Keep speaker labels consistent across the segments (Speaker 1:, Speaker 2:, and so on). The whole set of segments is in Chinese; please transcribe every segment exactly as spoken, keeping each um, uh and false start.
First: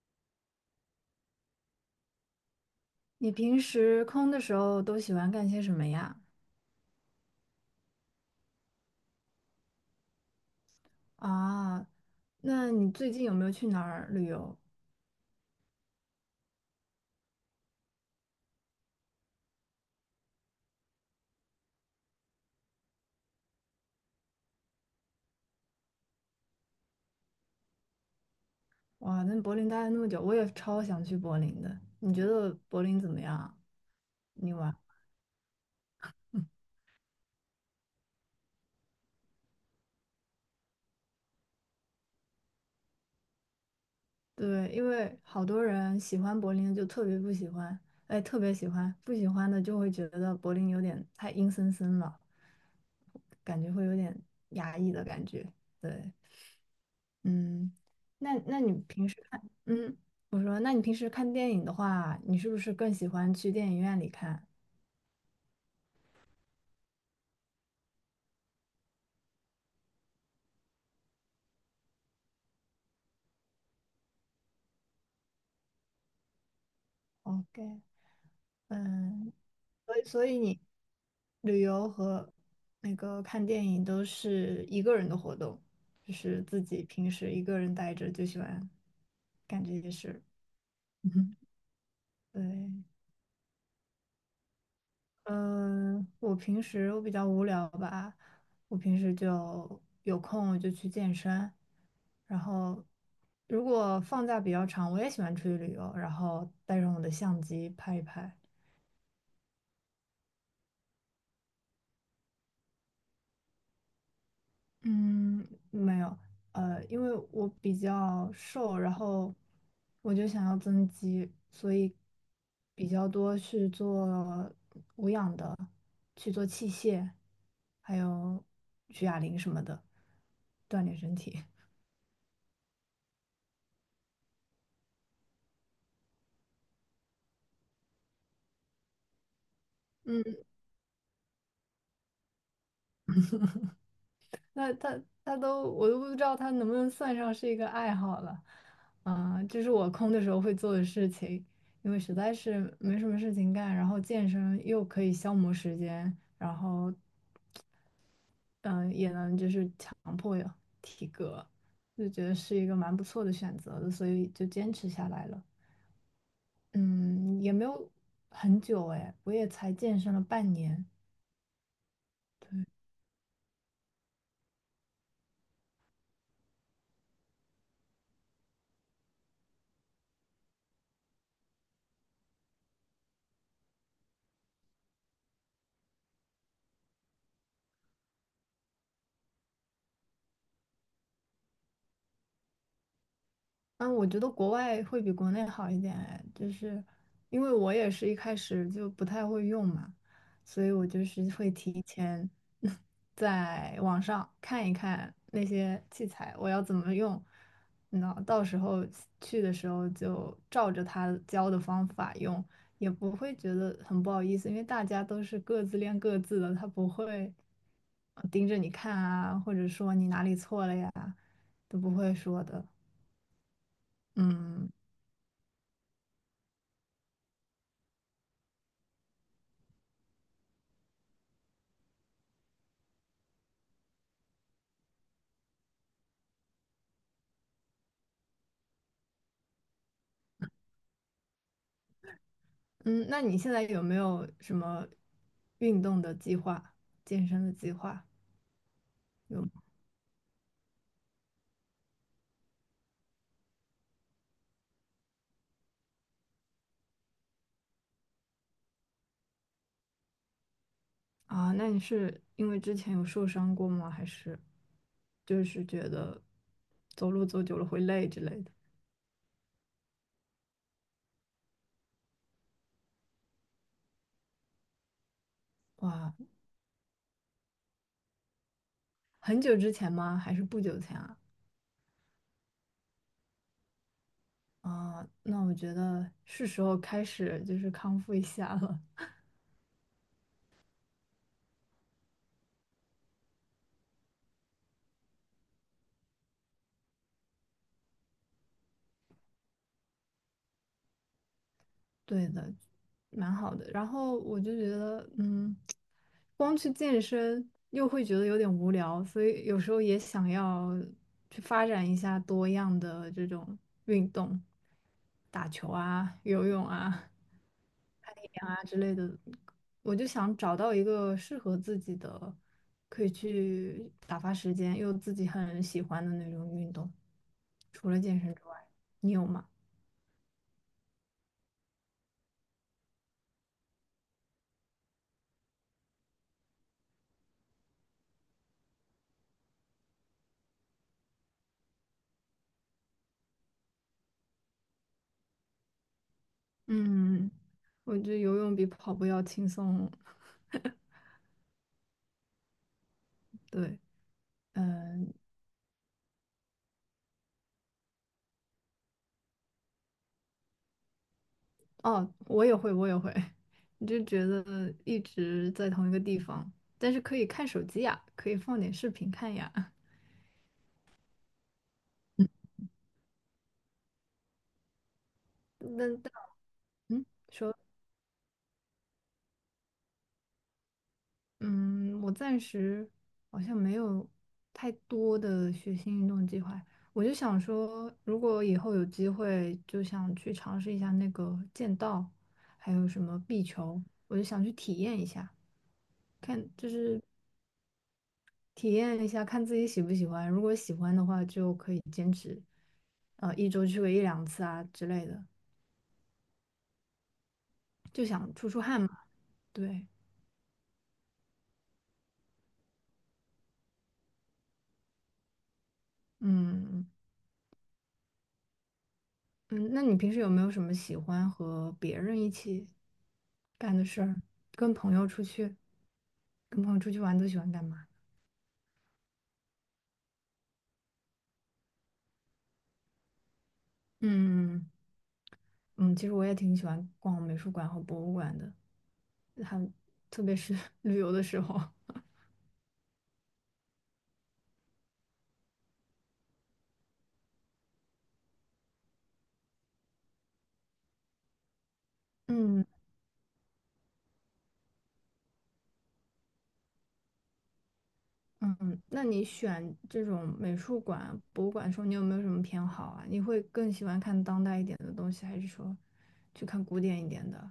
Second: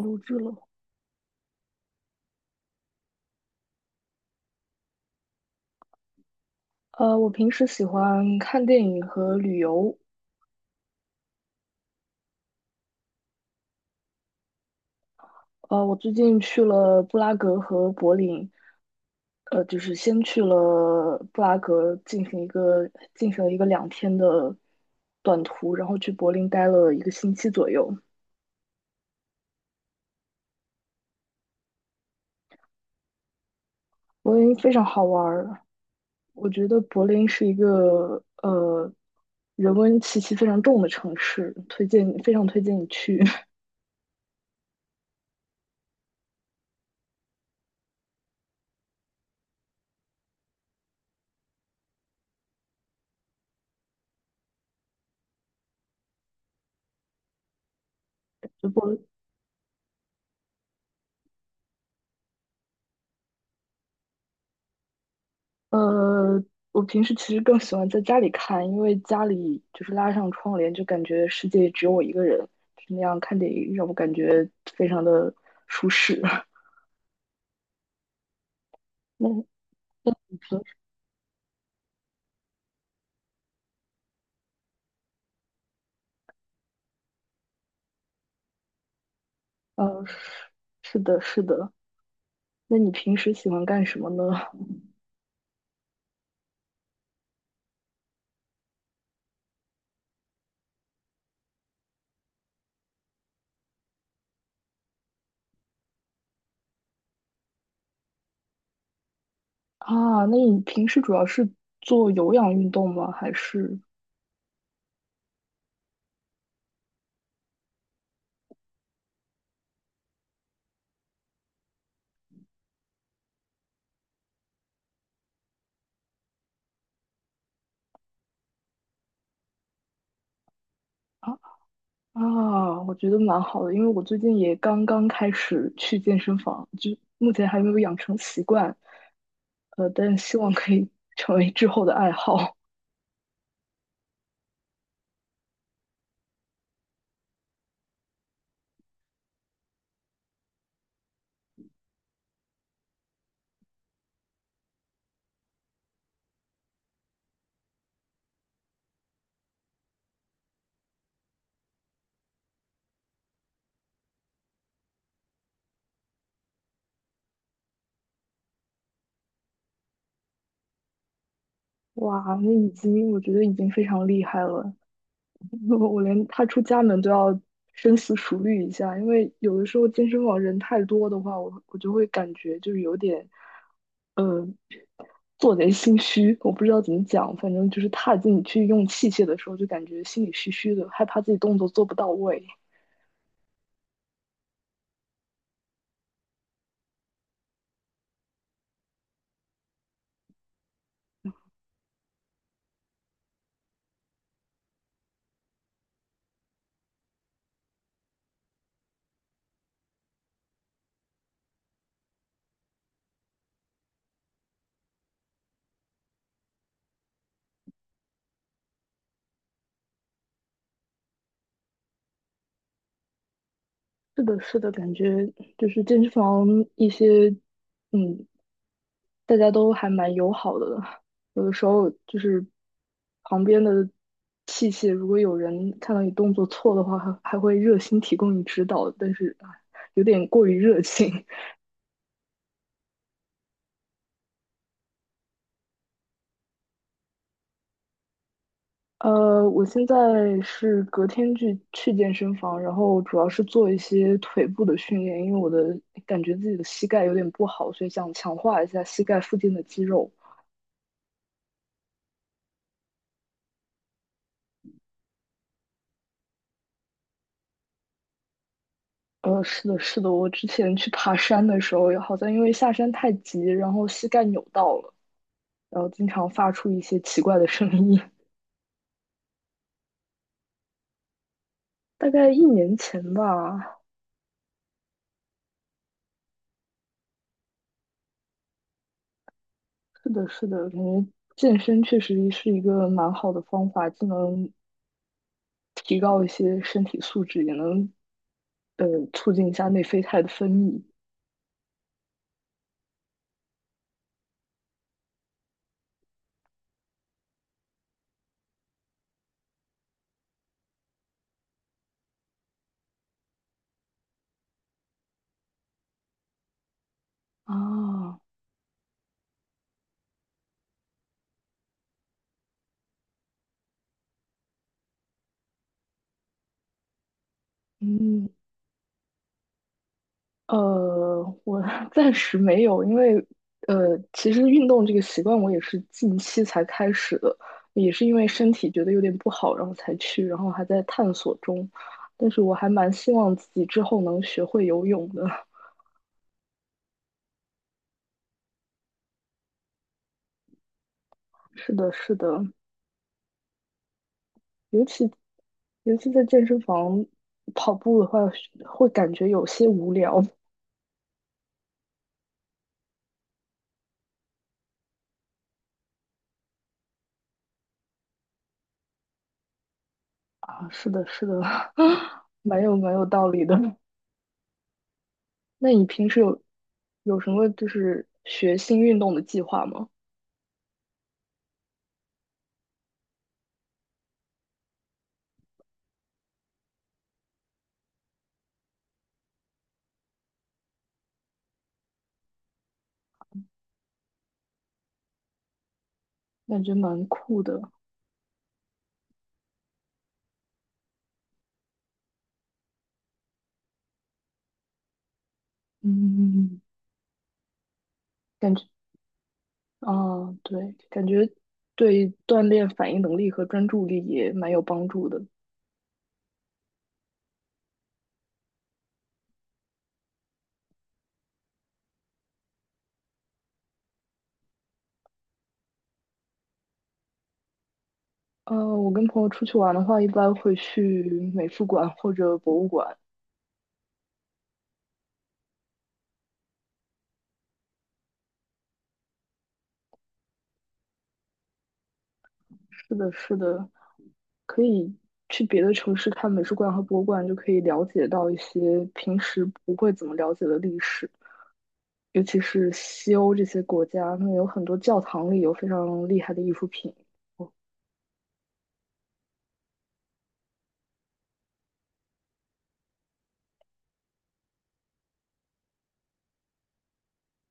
Speaker 1: 录制了。
Speaker 2: 你平时空的时候都喜欢干些什么呀？
Speaker 1: 呃，我平时喜欢看电影和旅游。
Speaker 2: 啊，那你最近有没有去哪儿旅游？
Speaker 1: 呃，我最近去了布拉格和柏林。呃，就是先去了布拉格进行一个进行了一个两天的短途，然后去柏林待了一个星期左右。
Speaker 2: 哇，那柏林待了那么久，我也超想去柏林的。你觉得柏林怎么样啊。
Speaker 1: 柏
Speaker 2: 你
Speaker 1: 林非
Speaker 2: 玩？
Speaker 1: 常好玩儿，我 觉得柏林是一个呃人文气息非常重的城市，推荐非常推荐你去。
Speaker 2: 对，因为好多人喜欢柏林的就特别不喜欢，哎，特别喜欢，不喜欢的就会觉得柏林有点太阴森森了，感觉会有点压抑的感觉。对，嗯，那那
Speaker 1: 就
Speaker 2: 你
Speaker 1: 柏
Speaker 2: 平时看，嗯，我说，那你平时看电影的话，你是不是更喜欢去电影院里看
Speaker 1: 呃，我平时其实更喜欢在家里看，因为家里就是拉上窗帘，就感觉世界只有我一个人，就那样看电影让我感觉非常的舒适。
Speaker 2: ？OK，
Speaker 1: 那
Speaker 2: 嗯，
Speaker 1: 你
Speaker 2: 所以所以
Speaker 1: 平
Speaker 2: 你
Speaker 1: 时，
Speaker 2: 旅游和那个看电影都是一个人的活动，就是自己平时一个人待着就喜欢干这些
Speaker 1: 呃，
Speaker 2: 事。
Speaker 1: 是 的，
Speaker 2: 嗯，
Speaker 1: 是的。那你
Speaker 2: 对。
Speaker 1: 平时喜欢干什么呢？
Speaker 2: 嗯，我平时我比较无聊吧，我平时就有空我就去健身，然后如果放假比较长，我也喜欢出去旅游，然后带上我的相机拍一拍。
Speaker 1: 啊，那你平时主要是做有氧运动吗？还是？
Speaker 2: 嗯，没有，呃，因为我比较瘦，然后我就想要增肌，所以比较多去做无氧的，去做器械，还有举哑铃什么的，锻炼身
Speaker 1: 啊？
Speaker 2: 体。
Speaker 1: 啊，我觉得蛮好的，因为我最近也刚刚开始去健身房，就目前还没有养成习惯，呃，但希
Speaker 2: 嗯
Speaker 1: 望可以 成为之后的爱好。
Speaker 2: 那他他都我都不知道他能不能算上是一个爱好了，啊、就是我空的时候会做的事情。因为实在是没什么事情干，然后健身又可以消磨时间，然后嗯、呃也能就是强迫有体格，就觉得是一个蛮不错的选择的，所以就坚持下来了。嗯，也没有很久哎，我也才健身了半年，
Speaker 1: 哇，那
Speaker 2: 对，
Speaker 1: 已经我觉得已经非常厉害了。我连踏出家门都要深思熟虑一下，因为有的时候健身房人太多的话，我我就会感觉就是有点，呃，做贼心虚。我不知道怎么讲，反正就是踏进去用器械的时候，就感觉心里虚虚的，害怕自己动作做不到位。
Speaker 2: 嗯，我觉得国外会比国内好一点哎，就是因为我也是一开始就不太会用嘛，所以我就是会提前 在网上看一看那些器材我要怎么用，那到时候去的时候就照着他教的方法用，也不会觉得很不好意思，因为大家都是各自练各自的，他不会呃盯着你看啊，或者说你哪里错了呀，都不会说的，
Speaker 1: 是的，是的，
Speaker 2: 嗯。
Speaker 1: 感觉就是健身房一些，嗯，大家都还蛮友好的，有的时候就是旁边的器械，如果有人看到你动作错的话，还还会热心提供你指导，但是啊有点过于热情。
Speaker 2: 嗯，那你现在有没有什么运动的计划、健身的计划？有
Speaker 1: 呃，
Speaker 2: 吗
Speaker 1: 我现在是隔天去去健身房，然后主要是做一些腿部的训练，因为我的感觉自己的膝盖有点不好，所以想强化一下膝盖附近的肌肉。
Speaker 2: 啊？那你是因为之前有受伤过吗？还是就是觉得走路走久了会累之类的？
Speaker 1: 呃，是的，是的，我之前去爬山的时候，好像因为下山太急，然后膝盖扭到了。然后经
Speaker 2: 哇，
Speaker 1: 常发出一些奇怪的声音。
Speaker 2: 很久之前吗？还是不久前啊？
Speaker 1: 大概一年前吧，
Speaker 2: 啊，那我觉得是时候开始就是康复一下了。
Speaker 1: 是的，是的，感觉健身确实是一个蛮好的方法，既能提高一些身体素质，也能呃促进一下内啡肽的分泌
Speaker 2: 对的，蛮好的。然后我就觉得，嗯，光去健身又会觉得有点无聊，所以有时候也想要去发展一下多样的这种运动，打球啊、游泳啊、攀
Speaker 1: 啊。
Speaker 2: 岩啊之类的。我就想找到一个适合自己的，可以去打发时间，又自己很喜欢的那种运动，除了健
Speaker 1: 嗯，
Speaker 2: 身之外，你有吗？
Speaker 1: 呃，我 暂时没有，因为呃，其实运动这个习惯我也是近期才开始的，也是因为身体觉得有点不好，然后才去，然后还在探索中。但是我还蛮希望自己之后能学会游泳的。
Speaker 2: 嗯，我觉得游泳比跑步要轻松。
Speaker 1: 是的，是的，
Speaker 2: 对，
Speaker 1: 尤其
Speaker 2: 嗯，
Speaker 1: 尤其在健身房跑步的话，会感觉有些无聊
Speaker 2: 哦，我也会，我也会。你就觉得一直在同一个地方，但是可以看手机呀，可以放点视频看呀。
Speaker 1: 啊。是的，是的，
Speaker 2: 嗯
Speaker 1: 蛮有蛮有道理的。那你
Speaker 2: 那
Speaker 1: 平
Speaker 2: 但
Speaker 1: 时有
Speaker 2: 嗯，
Speaker 1: 有什么
Speaker 2: 说。
Speaker 1: 就是学新运动的计划吗？
Speaker 2: 嗯，我暂时好像没有太多的学新运动计划。我就想说，如果以后有机会，就想去尝试一下那个剑道，还有什么壁球，我就想去体验一下，看
Speaker 1: 感
Speaker 2: 就
Speaker 1: 觉
Speaker 2: 是
Speaker 1: 蛮酷的，
Speaker 2: 体验一下，看自己喜不喜欢。如果喜欢的话，就可以坚持，呃，一周去个一两次啊之类的，
Speaker 1: 嗯，
Speaker 2: 就想出
Speaker 1: 感
Speaker 2: 出
Speaker 1: 觉
Speaker 2: 汗嘛。对，
Speaker 1: 啊，对，感觉对锻炼反应能力和专注力也蛮有帮助的。
Speaker 2: 嗯。嗯，那你平时有没有什么喜欢和别人一起干的事儿？跟朋友出去，跟朋友出去玩都喜欢干嘛？
Speaker 1: 呃，我跟朋友出去玩的话，一般会去美术馆或者博物馆。
Speaker 2: 嗯嗯，其实我也挺喜欢逛美术馆和博物馆的，还特别是 旅游的时候。
Speaker 1: 是的，是的，可以去别的城市看美术馆和博物馆，就可以了解到一些平时不会怎么了解的历史，尤其
Speaker 2: 嗯
Speaker 1: 是西欧这些国家，那有很多教堂里有非常厉害的艺术品。
Speaker 2: 嗯，那你选这种美术馆、博物馆的时候，你有没有什么偏好啊？你会更喜欢看当代一点的东西，还是说去看古典一点的？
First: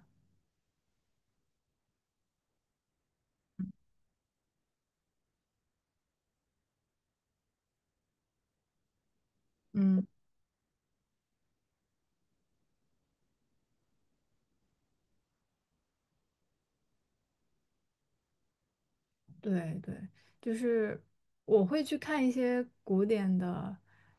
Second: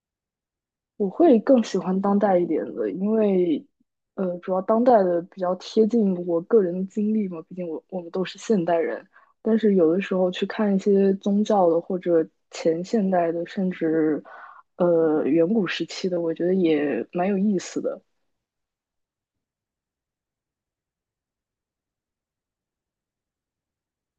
Speaker 1: 我会更喜欢当代一点的，因为，呃，主要当代的比较贴近我个人的经历嘛，毕竟我我们都是现代人。但是有的
Speaker 2: 嗯。
Speaker 1: 时候去看一些宗教的或者前现代的，甚至呃远古时期的，我觉得也蛮有意思的。
Speaker 2: 对对，就是我会去看一些古典的，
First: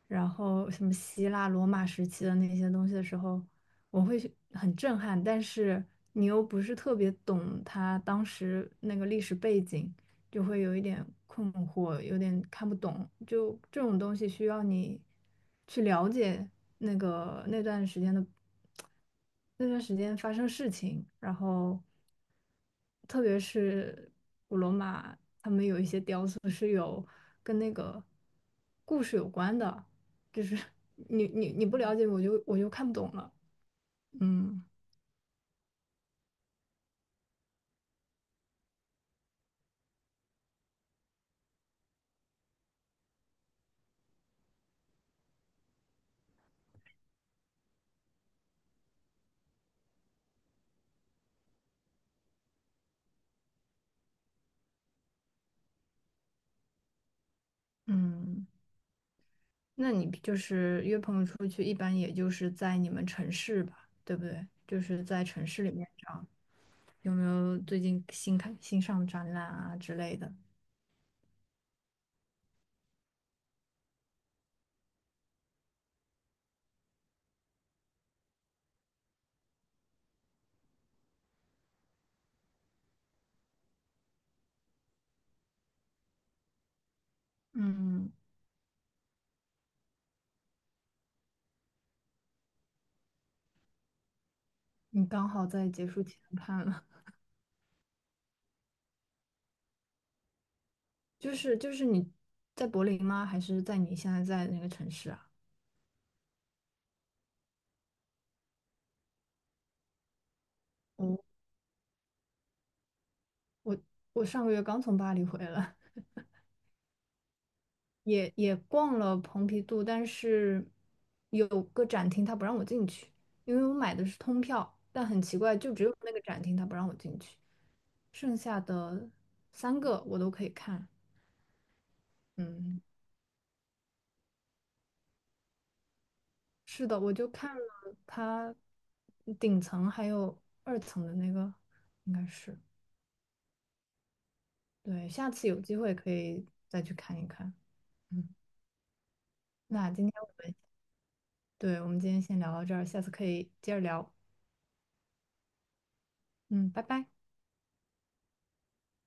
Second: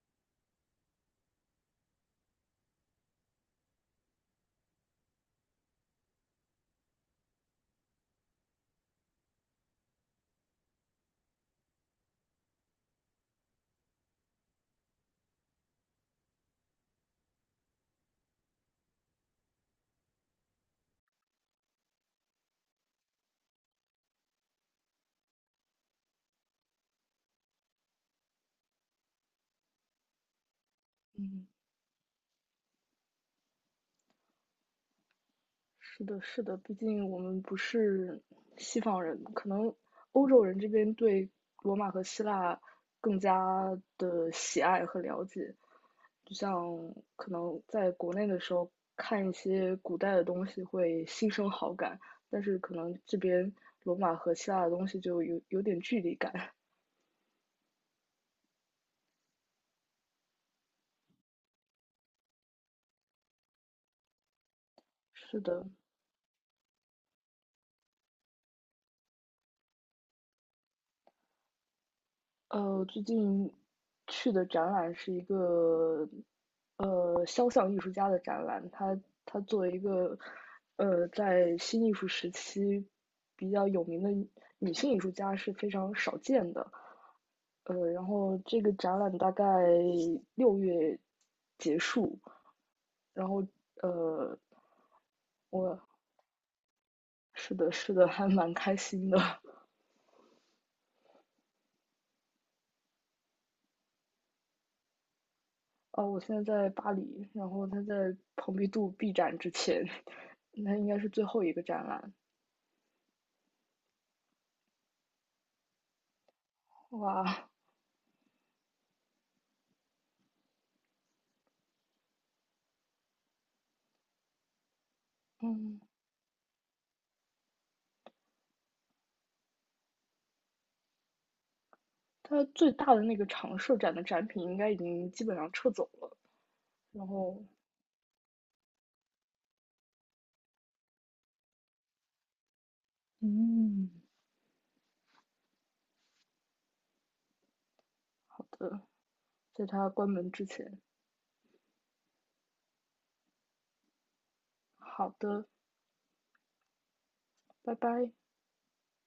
Speaker 2: 然后什么希腊、罗马时期的那些东西的时候，我会去很震撼，但是你又不是特别懂他当时那个历史背景，就会有一点困惑，有点看不懂。就这种东西需要你去了解那个那段时间的那段时间发生事情，然后特别是古罗马，他们有一些雕塑是有跟那个故事有关的，就是 你你你不了解我就我就看不懂了，嗯。
Speaker 1: 是的，是的，毕竟我们不是西方人，可能欧洲人这边对罗马和希腊更加的喜爱和了解。就像可能在国内的时候看一些古代的东西会心生好感，但是可能这边罗马和希腊的东西就有有点距离感。
Speaker 2: 嗯，那你就是约朋友出去，一般也就是在你们城市吧，对不对？就是在
Speaker 1: 是
Speaker 2: 城市
Speaker 1: 的，
Speaker 2: 里面找，有没有最近新开新上展览啊之类的？
Speaker 1: 呃，最近去的展览是一个呃肖像艺术家的展览，他他作为一个呃在新艺术时期比较有名的女女性艺术家是非常少见的。呃，然
Speaker 2: 嗯，
Speaker 1: 后这个展览大概六月结束，然后呃，
Speaker 2: 你刚好在
Speaker 1: 我
Speaker 2: 结束前看了，
Speaker 1: 是的，是的，还蛮开心的。
Speaker 2: 就是就是你在柏林吗？还是在你现在在的那个城市啊？
Speaker 1: 哦，我现在在巴黎，然后他在蓬皮杜闭展之前。那应该是
Speaker 2: 我
Speaker 1: 最后一个展览。
Speaker 2: 我上个月刚从巴黎回来，
Speaker 1: 哇，
Speaker 2: 也也逛了蓬皮杜，但是有个展厅他不让我进去，因为我买的是通票，但很奇怪，就
Speaker 1: 嗯，
Speaker 2: 只有那个展厅他不让我进去。剩下的三个我都可以看。
Speaker 1: 它最
Speaker 2: 嗯，
Speaker 1: 大的那个常设展的展品应该已经基本上撤走了。
Speaker 2: 是的，
Speaker 1: 然
Speaker 2: 我就
Speaker 1: 后，
Speaker 2: 看了它顶层还有二层的那个，应该是。
Speaker 1: 嗯，
Speaker 2: 对，下次有机会可以再去看一看。嗯，
Speaker 1: 好的，在它
Speaker 2: 那今
Speaker 1: 关
Speaker 2: 天
Speaker 1: 门
Speaker 2: 我
Speaker 1: 之
Speaker 2: 们，
Speaker 1: 前，
Speaker 2: 对，我们今天先聊到这儿，下次可以接着聊。
Speaker 1: 好的，
Speaker 2: 嗯，拜拜。
Speaker 1: 拜拜。